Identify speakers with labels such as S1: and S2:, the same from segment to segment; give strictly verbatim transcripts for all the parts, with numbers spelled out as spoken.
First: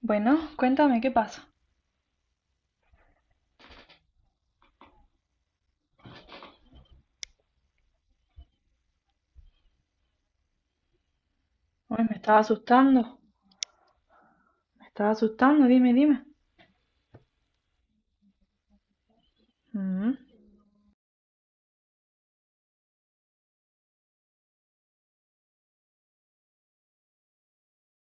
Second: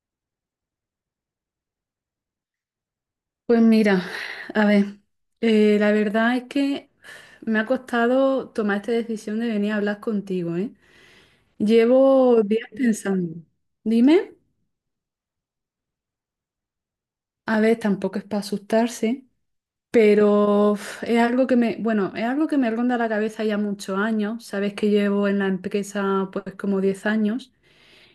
S1: Bueno, cuéntame qué pasa.
S2: Pues mira, a ver, eh, la verdad es que me ha costado tomar esta decisión de venir a hablar contigo, ¿eh?
S1: Uy, me estaba
S2: Llevo días
S1: asustando,
S2: pensando. Dime,
S1: me estaba asustando, dime, dime.
S2: a ver, tampoco es para asustarse,
S1: Mm,
S2: pero uf, es algo que me, bueno, es algo que me ronda la cabeza ya muchos años. Sabes que llevo en la empresa pues como diez años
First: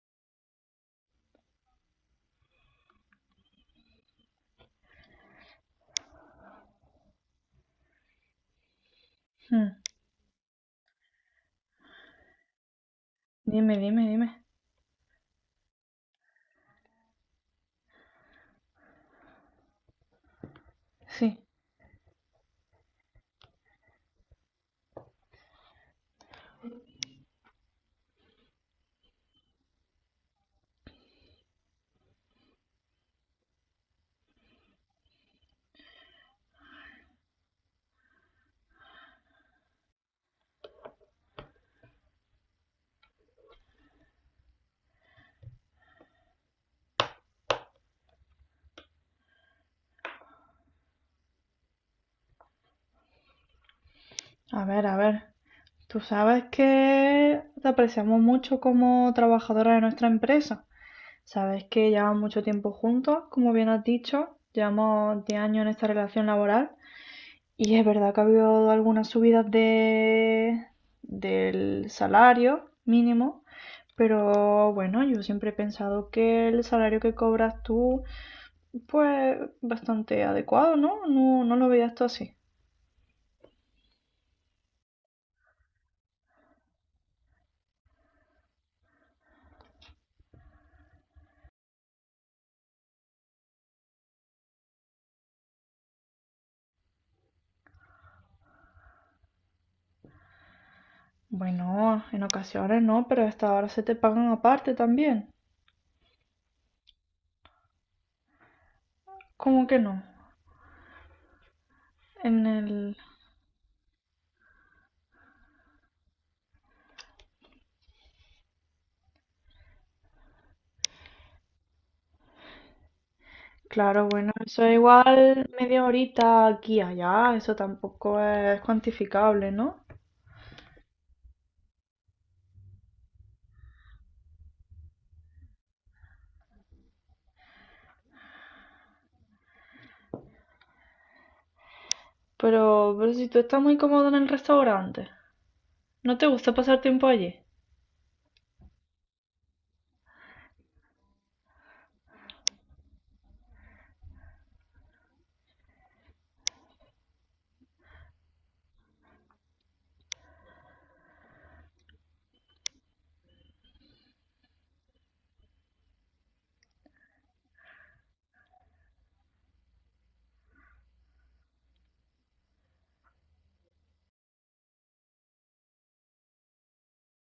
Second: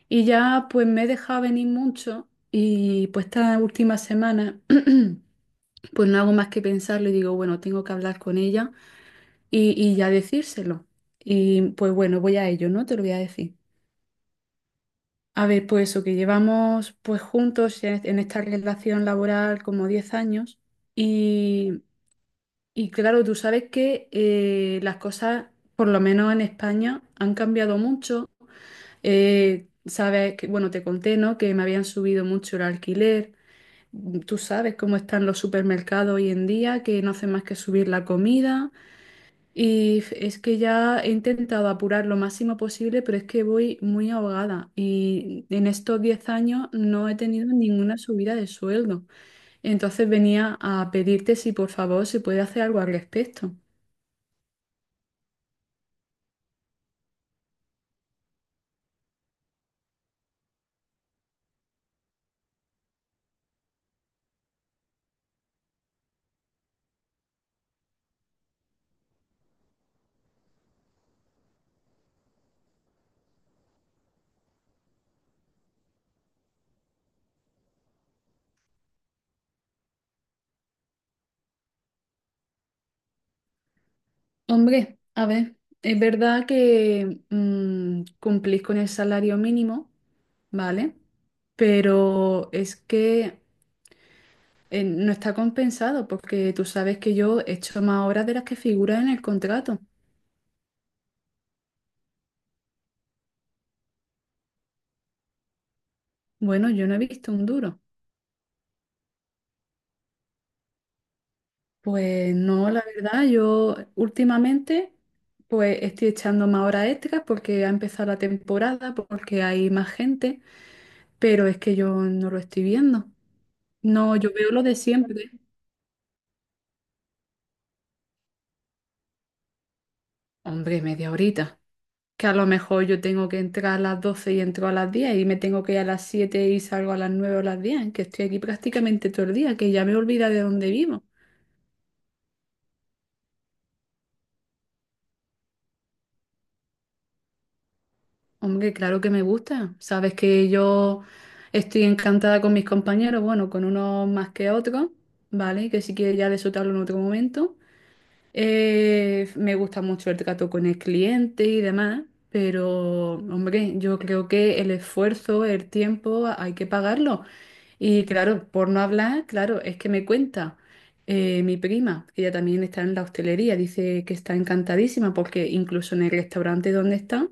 S2: y ya pues me he dejado venir mucho y pues estas últimas semanas pues no hago más que pensarlo y digo, bueno, tengo que hablar con ella
S1: mm.
S2: y, y ya decírselo. Y pues bueno, voy a ello, ¿no? Te lo voy a decir.
S1: Dime, dime, dime.
S2: A ver, pues eso, que llevamos pues juntos en, en esta relación laboral como diez años
S1: Sí,
S2: y, y claro, tú sabes que eh, las cosas, por lo menos en España, han cambiado mucho. Eh, sabes que, bueno, te conté, ¿no? Que me habían subido mucho el alquiler. Tú sabes cómo están los supermercados hoy en día, que no hacen más que subir la comida. Y f- es que ya he intentado apurar lo máximo posible, pero es que voy muy ahogada y en estos diez años no he tenido ninguna subida de sueldo. Entonces venía a pedirte si por favor se puede hacer algo al respecto.
S1: a ver, a ver. Tú sabes que te apreciamos mucho como trabajadora de nuestra empresa. Sabes que llevamos mucho tiempo juntos, como bien has dicho, llevamos diez años en esta relación laboral. Y es verdad que ha habido algunas subidas de, del salario mínimo, pero bueno, yo siempre he pensado que el salario que cobras tú, pues bastante adecuado, ¿no? No, no lo veías tú así.
S2: Hombre, a ver, es verdad que mm, cumplís con el salario mínimo, ¿vale? Pero es que eh, no está compensado porque tú sabes que yo he hecho más horas de las que figuran en el contrato.
S1: Bueno, en ocasiones no, pero hasta ahora se te pagan aparte también.
S2: Bueno, yo no he visto un duro.
S1: ¿Cómo que no?
S2: Pues
S1: En
S2: no, la
S1: el...
S2: verdad, yo últimamente pues estoy echando más horas extras porque ha empezado la temporada, porque hay más gente, pero es que yo no lo estoy viendo.
S1: Claro,
S2: No, yo
S1: bueno,
S2: veo lo
S1: eso es
S2: de siempre.
S1: igual media horita aquí y allá, eso tampoco es cuantificable, ¿no?
S2: Hombre, media horita. Que a lo mejor yo tengo que entrar a las doce y entro a las diez y me tengo que ir a las siete y salgo a las nueve o las diez, que estoy aquí prácticamente todo el día, que ya me he olvidado de dónde vivo.
S1: Pero, pero si tú estás muy cómodo en el restaurante, ¿no te gusta pasar tiempo allí?
S2: Hombre, claro que me gusta. Sabes que yo estoy encantada con mis compañeros, bueno, con unos más que otros, ¿vale? Que si quieres ya de eso te hablo en otro momento. Eh, me gusta mucho el trato con el cliente y demás, pero, hombre, yo creo que el esfuerzo, el tiempo, hay que pagarlo. Y claro, por no hablar, claro, es que me cuenta eh, mi prima, que ella también está en la hostelería, dice que está encantadísima porque incluso en el restaurante donde está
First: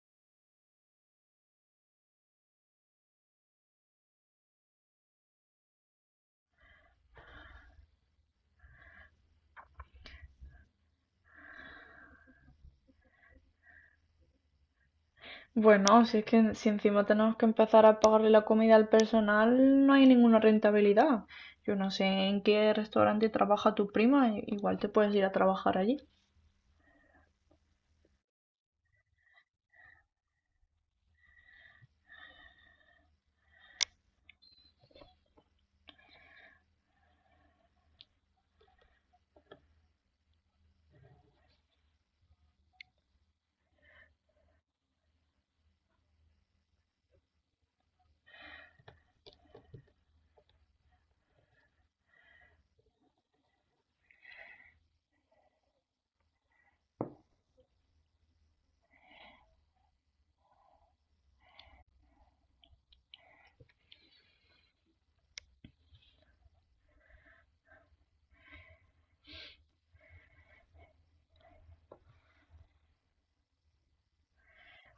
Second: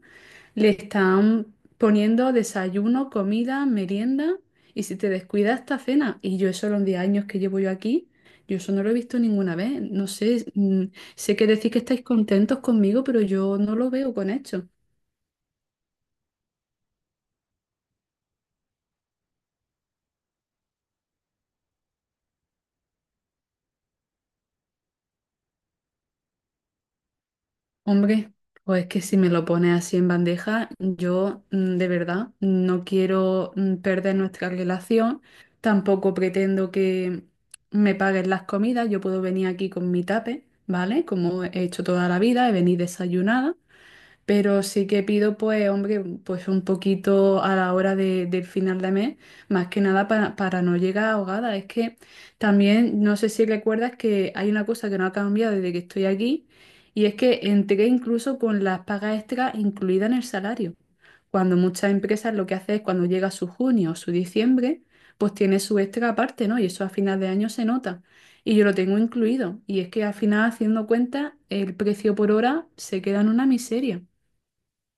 S2: le están poniendo desayuno, comida, merienda y si te descuidas esta cena. Y yo eso los diez años que llevo yo aquí, yo eso no lo he visto ninguna vez. No sé, mm, sé que decís que estáis contentos conmigo, pero yo no lo veo con hecho.
S1: Bueno, si es que si encima tenemos que empezar a pagarle la comida al personal, no hay ninguna rentabilidad. Yo no sé en qué restaurante trabaja tu prima, i- igual te puedes ir a trabajar allí.
S2: Hombre, pues que si me lo pones así en bandeja, yo mm, de verdad no quiero mm, perder nuestra relación, tampoco pretendo que me paguen las comidas, yo puedo venir aquí con mi tape, ¿vale? Como he hecho toda la vida, he venido desayunada pero sí que pido, pues, hombre, pues un poquito a la hora de- del final de mes, más que nada para, para no llegar ahogada. Es que también, no sé si recuerdas que hay una cosa que no ha cambiado desde que estoy aquí, y es que entré incluso con las pagas extras incluidas en el salario. Cuando muchas empresas lo que hacen es cuando llega su junio o su diciembre, pues tiene su extra aparte, ¿no? Y eso a final de año se nota. Y yo lo tengo incluido. Y es que al final, haciendo cuenta, el precio por hora se queda en una miseria.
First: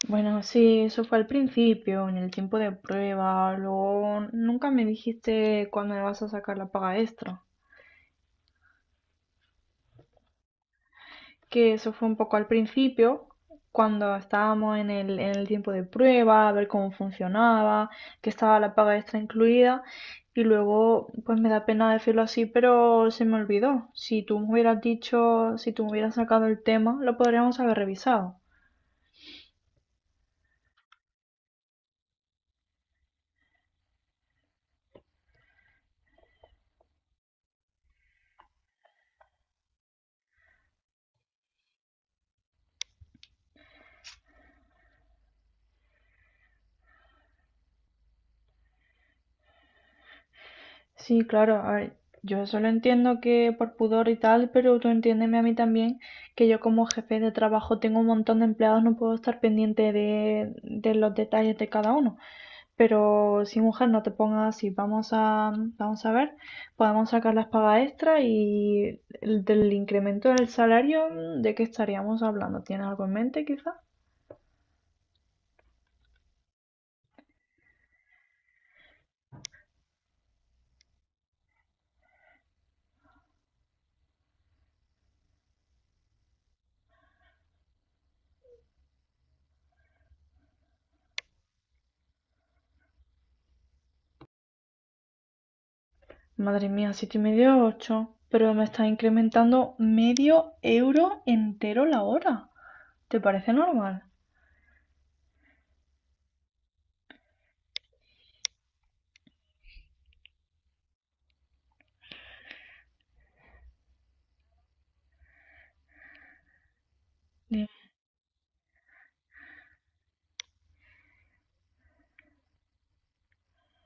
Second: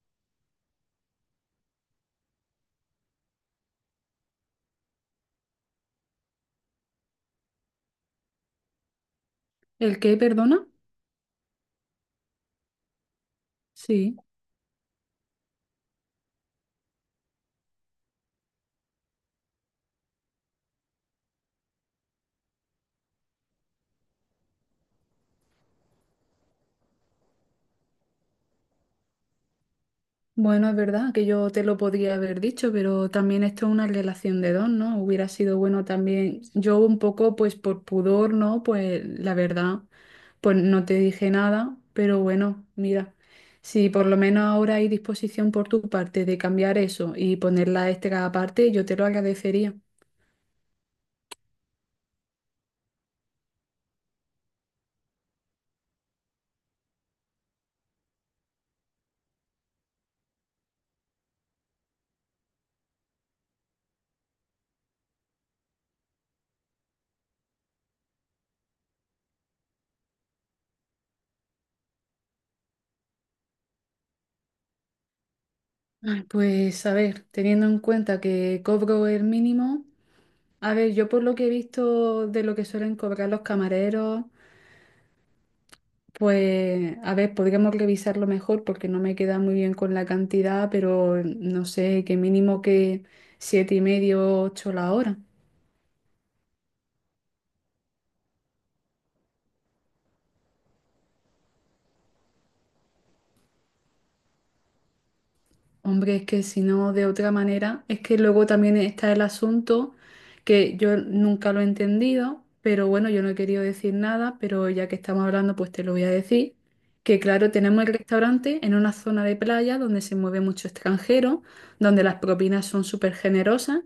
S1: Bueno, sí, eso fue al principio, en el tiempo de prueba, luego nunca me dijiste cuándo me vas a sacar la paga extra.
S2: ¿El qué, perdona?
S1: Que eso fue un poco al principio, cuando
S2: Sí.
S1: estábamos en el, en el tiempo de prueba, a ver cómo funcionaba, que estaba la paga extra incluida. Y luego, pues me da pena decirlo así, pero se me olvidó. Si tú me hubieras dicho, si tú me hubieras sacado el tema, lo podríamos haber revisado.
S2: Bueno, es verdad que yo te lo podría haber dicho, pero también esto es una relación de dos, ¿no? Hubiera sido bueno también. Yo un poco, pues por pudor, ¿no? Pues la verdad, pues no te dije nada, pero bueno, mira, si por lo menos ahora hay disposición por tu parte de cambiar eso y ponerla este cada parte, yo te lo agradecería.
S1: Sí, claro, a ver, yo solo entiendo que por pudor y tal, pero tú entiéndeme a mí también, que yo como jefe de trabajo tengo un montón de empleados, no puedo estar pendiente de, de los detalles de cada uno. Pero sí, mujer, no te pongas así, vamos a, vamos a ver, podemos sacar las pagas extra y el, del incremento del salario, mm, ¿de qué estaríamos hablando? ¿Tienes algo en mente quizá?
S2: Ay, Pues a ver, teniendo en cuenta que cobro el mínimo, a ver, yo por lo que he visto de lo que suelen cobrar los camareros. Pues, a ver, podríamos revisarlo mejor porque no me queda muy bien con la cantidad, pero no sé, que mínimo que siete y medio, ocho la hora.
S1: Madre mía, siete y medio, ocho, pero me está incrementando medio euro entero la hora. ¿Te parece normal?
S2: Hombre, es que si no, de otra manera, es que luego también está el asunto que yo nunca lo he entendido, pero bueno, yo no he querido decir nada, pero ya que estamos hablando, pues te lo voy a decir, que claro,
S1: Dije.
S2: tenemos el restaurante en una zona de playa donde se mueve mucho extranjero, donde las propinas son súper generosas.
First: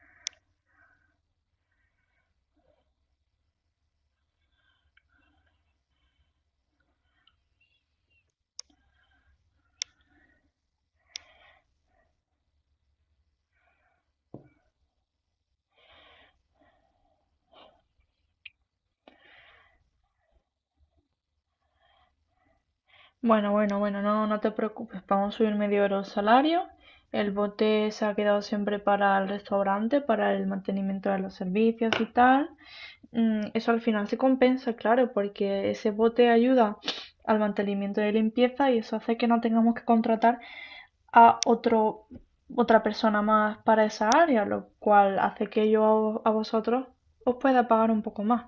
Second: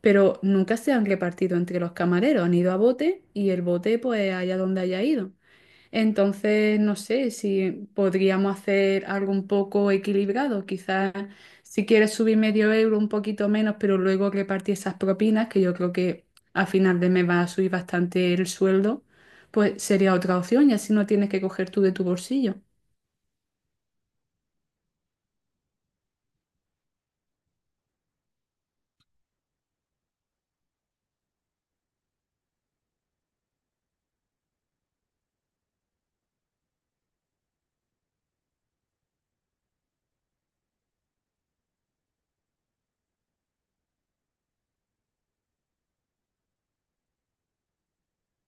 S2: pero nunca se han repartido entre los camareros, han ido a bote y el bote pues allá donde haya ido. Entonces, no sé si podríamos hacer algo un poco equilibrado, quizás si quieres subir medio euro, un poquito menos, pero luego repartir esas propinas, que yo creo que a final de mes va a subir bastante el sueldo, pues sería otra opción y así no tienes que coger tú de tu bolsillo.
S1: Bueno, bueno, bueno, no, no te preocupes, vamos a subir medio euro el salario. El bote se ha quedado siempre para el restaurante, para el mantenimiento de los servicios y tal. Mm. Eso al final se compensa, claro, porque ese bote ayuda al mantenimiento de limpieza y eso hace que no tengamos que contratar a otro, otra persona más para esa área, lo cual hace que yo a vosotros os pueda pagar un poco más.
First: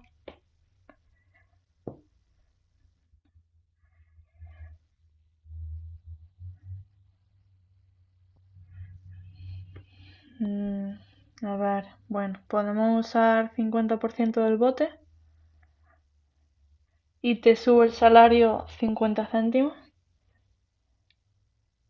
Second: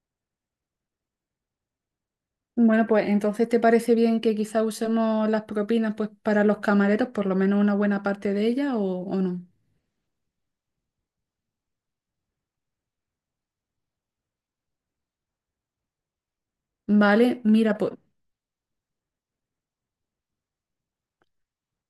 S2: Bueno, pues entonces, ¿te parece bien que quizá usemos las propinas pues para los camareros, por lo menos una buena parte de ellas o, o no?
S1: Mm, a ver, bueno, podemos usar cincuenta por ciento del bote y
S2: Vale,
S1: te
S2: mira,
S1: subo el
S2: pues,
S1: salario cincuenta céntimos.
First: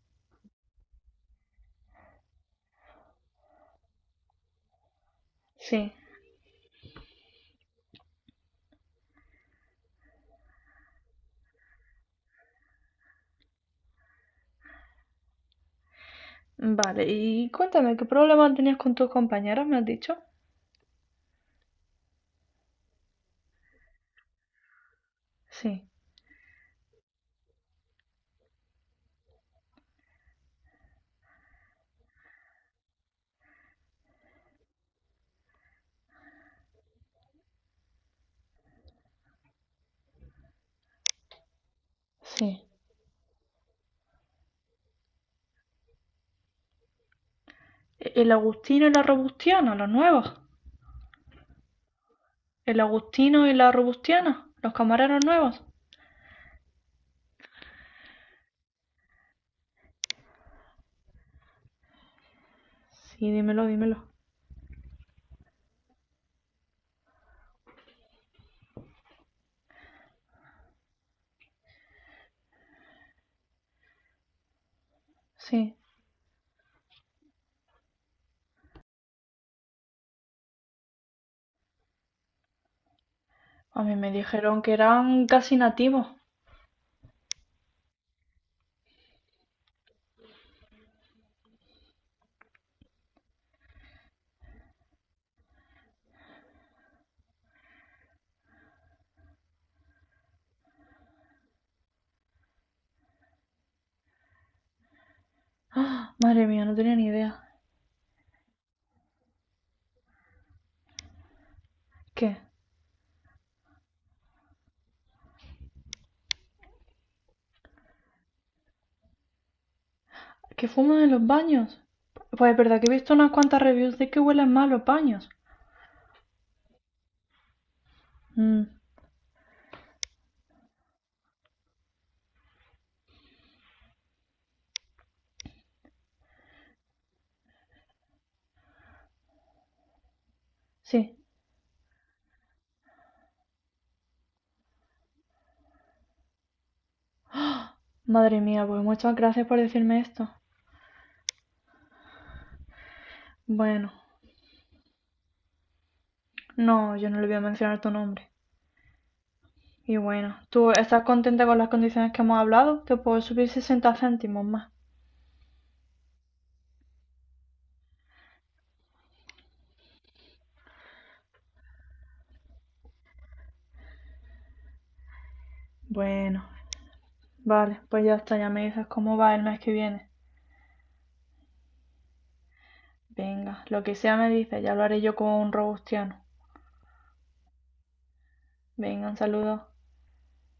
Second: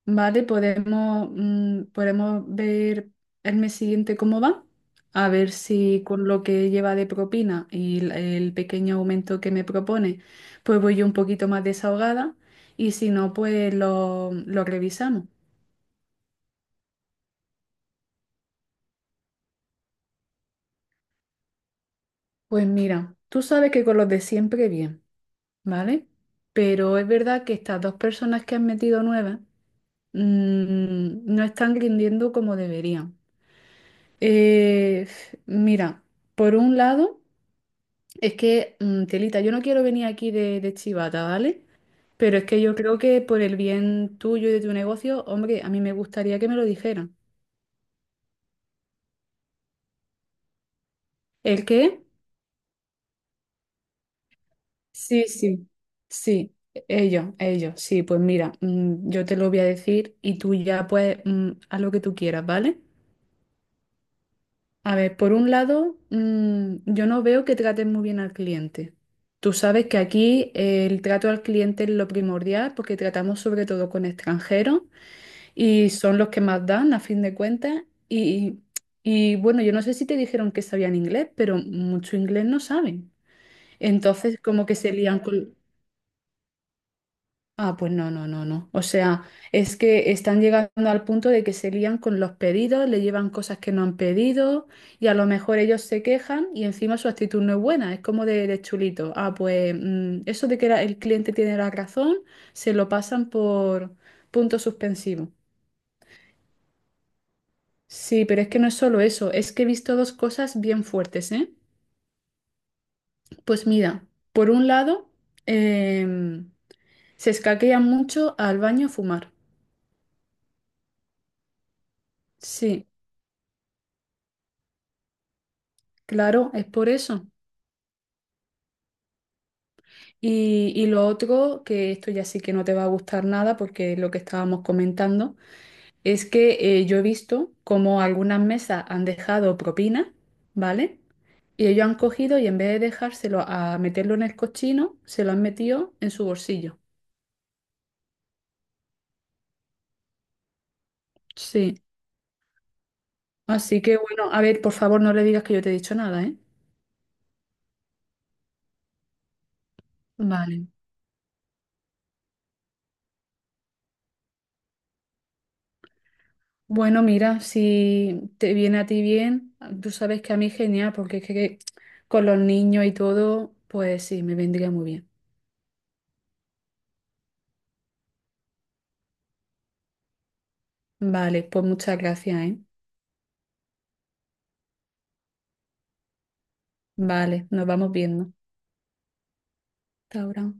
S2: vale, podemos, mm, podemos ver el mes siguiente cómo va, a ver
S1: Sí,
S2: si con lo que lleva de propina y el, el pequeño aumento que me propone, pues voy yo un poquito más desahogada y si no, pues lo, lo revisamos.
S1: vale. Y cuéntame, ¿qué problema tenías con tus compañeras, me has dicho?
S2: Pues mira, tú sabes que con los de siempre bien,
S1: Sí,
S2: ¿vale? Pero es verdad que estas dos personas que han metido nuevas, mm, no están rindiendo como deberían. Eh, mira, por un lado, es que, mm, Telita, yo no quiero venir aquí de, de chivata, ¿vale? Pero es que
S1: sí.
S2: yo creo que por el bien tuyo y de tu negocio, hombre, a mí me gustaría que me lo dijeran.
S1: ¿E- ¿El Agustino y la Robustiana, los nuevos?
S2: ¿El qué?
S1: ¿El Agustino y la Robustiana, los camareros
S2: Sí,
S1: nuevos?
S2: sí, sí, ellos, ellos, sí, pues mira, mm, yo te lo voy a decir y tú ya pues mm, haz lo que tú quieras, ¿vale?
S1: Sí, dímelo, dímelo.
S2: A ver, por un lado, mm, yo no veo que traten muy bien al cliente. Tú sabes que aquí eh, el trato al cliente es lo primordial porque tratamos sobre todo con extranjeros
S1: Sí,
S2: y son los que más dan a fin de cuentas. Y, y bueno, yo no sé si te dijeron que sabían inglés, pero mucho inglés no saben.
S1: a mí me
S2: Entonces,
S1: dijeron
S2: como
S1: que
S2: que se lían
S1: eran
S2: con...
S1: casi nativos.
S2: Ah, pues no, no, no, no. O sea, es que están llegando al punto de que se lían con los pedidos, le llevan cosas que no han pedido y a lo mejor ellos se quejan y encima su actitud no es buena, es como de, de chulito. Ah, pues mm, eso de que la- el cliente tiene la razón, se lo pasan por punto suspensivo.
S1: ¡Ah! Madre mía, no tenía ni idea.
S2: Sí, pero es que no es solo eso, es que he visto dos cosas bien fuertes, ¿eh?
S1: ¿Qué?
S2: Pues mira, por un lado, em, se escaquean mucho al baño a fumar.
S1: ¿Que fuman en los baños? Pues es verdad
S2: Sí,
S1: que he visto unas cuantas reviews de que huelen mal los baños.
S2: claro, es por eso.
S1: Mm,
S2: Y, y lo otro, que esto ya sí que no te va a gustar nada porque es lo que estábamos comentando, es que eh, yo he visto como algunas mesas han dejado propina, ¿vale?
S1: sí.
S2: Y ellos han cogido y en vez de dejárselo a meterlo en el cochino, se lo han metido en su bolsillo.
S1: Madre mía, pues muchas gracias por decirme esto.
S2: Sí. Así
S1: Bueno,
S2: que bueno, a ver, por favor no le digas que yo te he dicho nada, ¿eh?
S1: no, yo no le voy a mencionar tu nombre. Y bueno,
S2: Vale.
S1: ¿tú estás contenta con las condiciones que hemos hablado? Te puedo subir sesenta céntimos más.
S2: Bueno, mira, si te viene a ti bien, tú sabes que a mí genial, porque es que que con los niños y todo, pues sí, me vendría muy bien.
S1: Bueno, vale, pues ya está, ya me dices cómo va el mes que viene.
S2: Vale, pues muchas gracias, ¿eh?
S1: Venga, lo que sea me dices, ya lo haré yo como un robustiano.
S2: Vale, nos vamos viendo.
S1: Venga, un saludo.
S2: Hasta ahora.